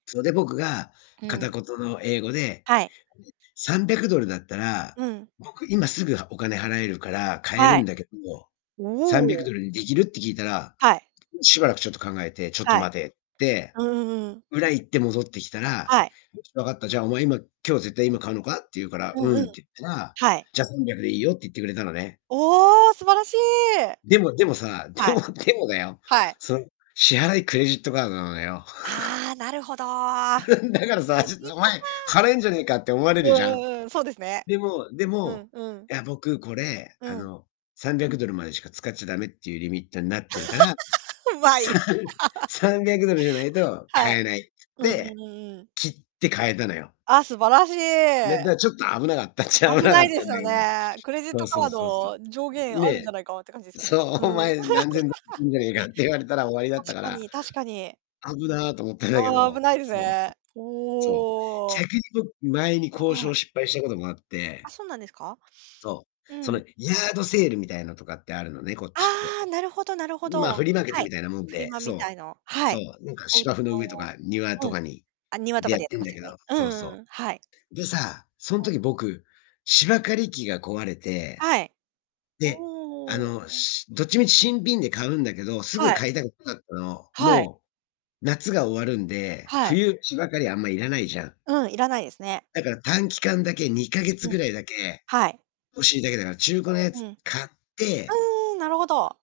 そ、で、僕がう片ん。言の英語ではい。「300ドルだったら、うん。僕、今すぐ、はお金払えるから買えはるい。んだけど、さんびゃくおお。ドルにできる？」って聞いたら、はい。しばらくちょっと考えて「ちょっとはい。待て」って、うんうんうんうん。裏行って、戻ってきたらはい。「分かった、じゃあ、お前、今、今日、絶対、今買うのか？」って言うから、うん「ううん。ん」って言ったら、はい。「じゃあ300で良いよ」って言ってくれたのね。おお、素晴らしい！でもでもさ、ではい。もでもだよ、はい。その、支払いクレジットカードなのだよ。ああ、なるほど。だからリさ、ちょっミッと「おト前、か。払えんじゃねえか」って思われるうんじゃん。うんうん、そうですね。でもでうも、んうん。「いや、僕、これ、うあん。の、300ドルまでしか使っちゃダメっていうリミットになってるから、うまさい。ん、300ドルじゃないとは買い。えない」つっうんうんて、うんうん。きって買えたのよ。ああ、素晴らしで、い。だちょっと危なかったっちゃ危危ななかいっでたすんだよけど。ね。クレジッそトうそカーうそうそド、上う。限あるんじゃね。ないか、って感じですよそね。う、「おうん。前、何千ド ル [unintelligible] か」って言われたら終わりだっ確たかから。に確かに。「危な」と思ったんだけああ、危ど。ないですそうそう。ね。そおう。お。逆に僕、前に交は渉い。を失敗したこともあっあ、て。そうなんですか？そう。うそん。の、ヤードセールみたいのとかってあるのね、こっちって。ああ、なるほどなるほん、まあ、フど。リーマーケッはトい。みたいなもんフリで、マみたそいのう。はそい。う。なんか、お家芝生の上とか庭の。とうん。かにあ、庭とでかやっでやっててんますだよけど、ね。うそうんうんそうん、はい。う。で、さあ、そんはい。時僕、芝刈り機が壊れて、はい。で、あおの、お。しどっちみち新品で買うんだけど、すぐはい。買いたくなかったの。はい。もう、夏が終わるんで、はい。冬、芝刈りあんま、いらないじゃん。うん、いらないですね。だから、短期間だけ、2ヶ月うん、ぐらいだけ、はい。欲しいだけだから、中古のやうつん。買ってうーん、なるほど。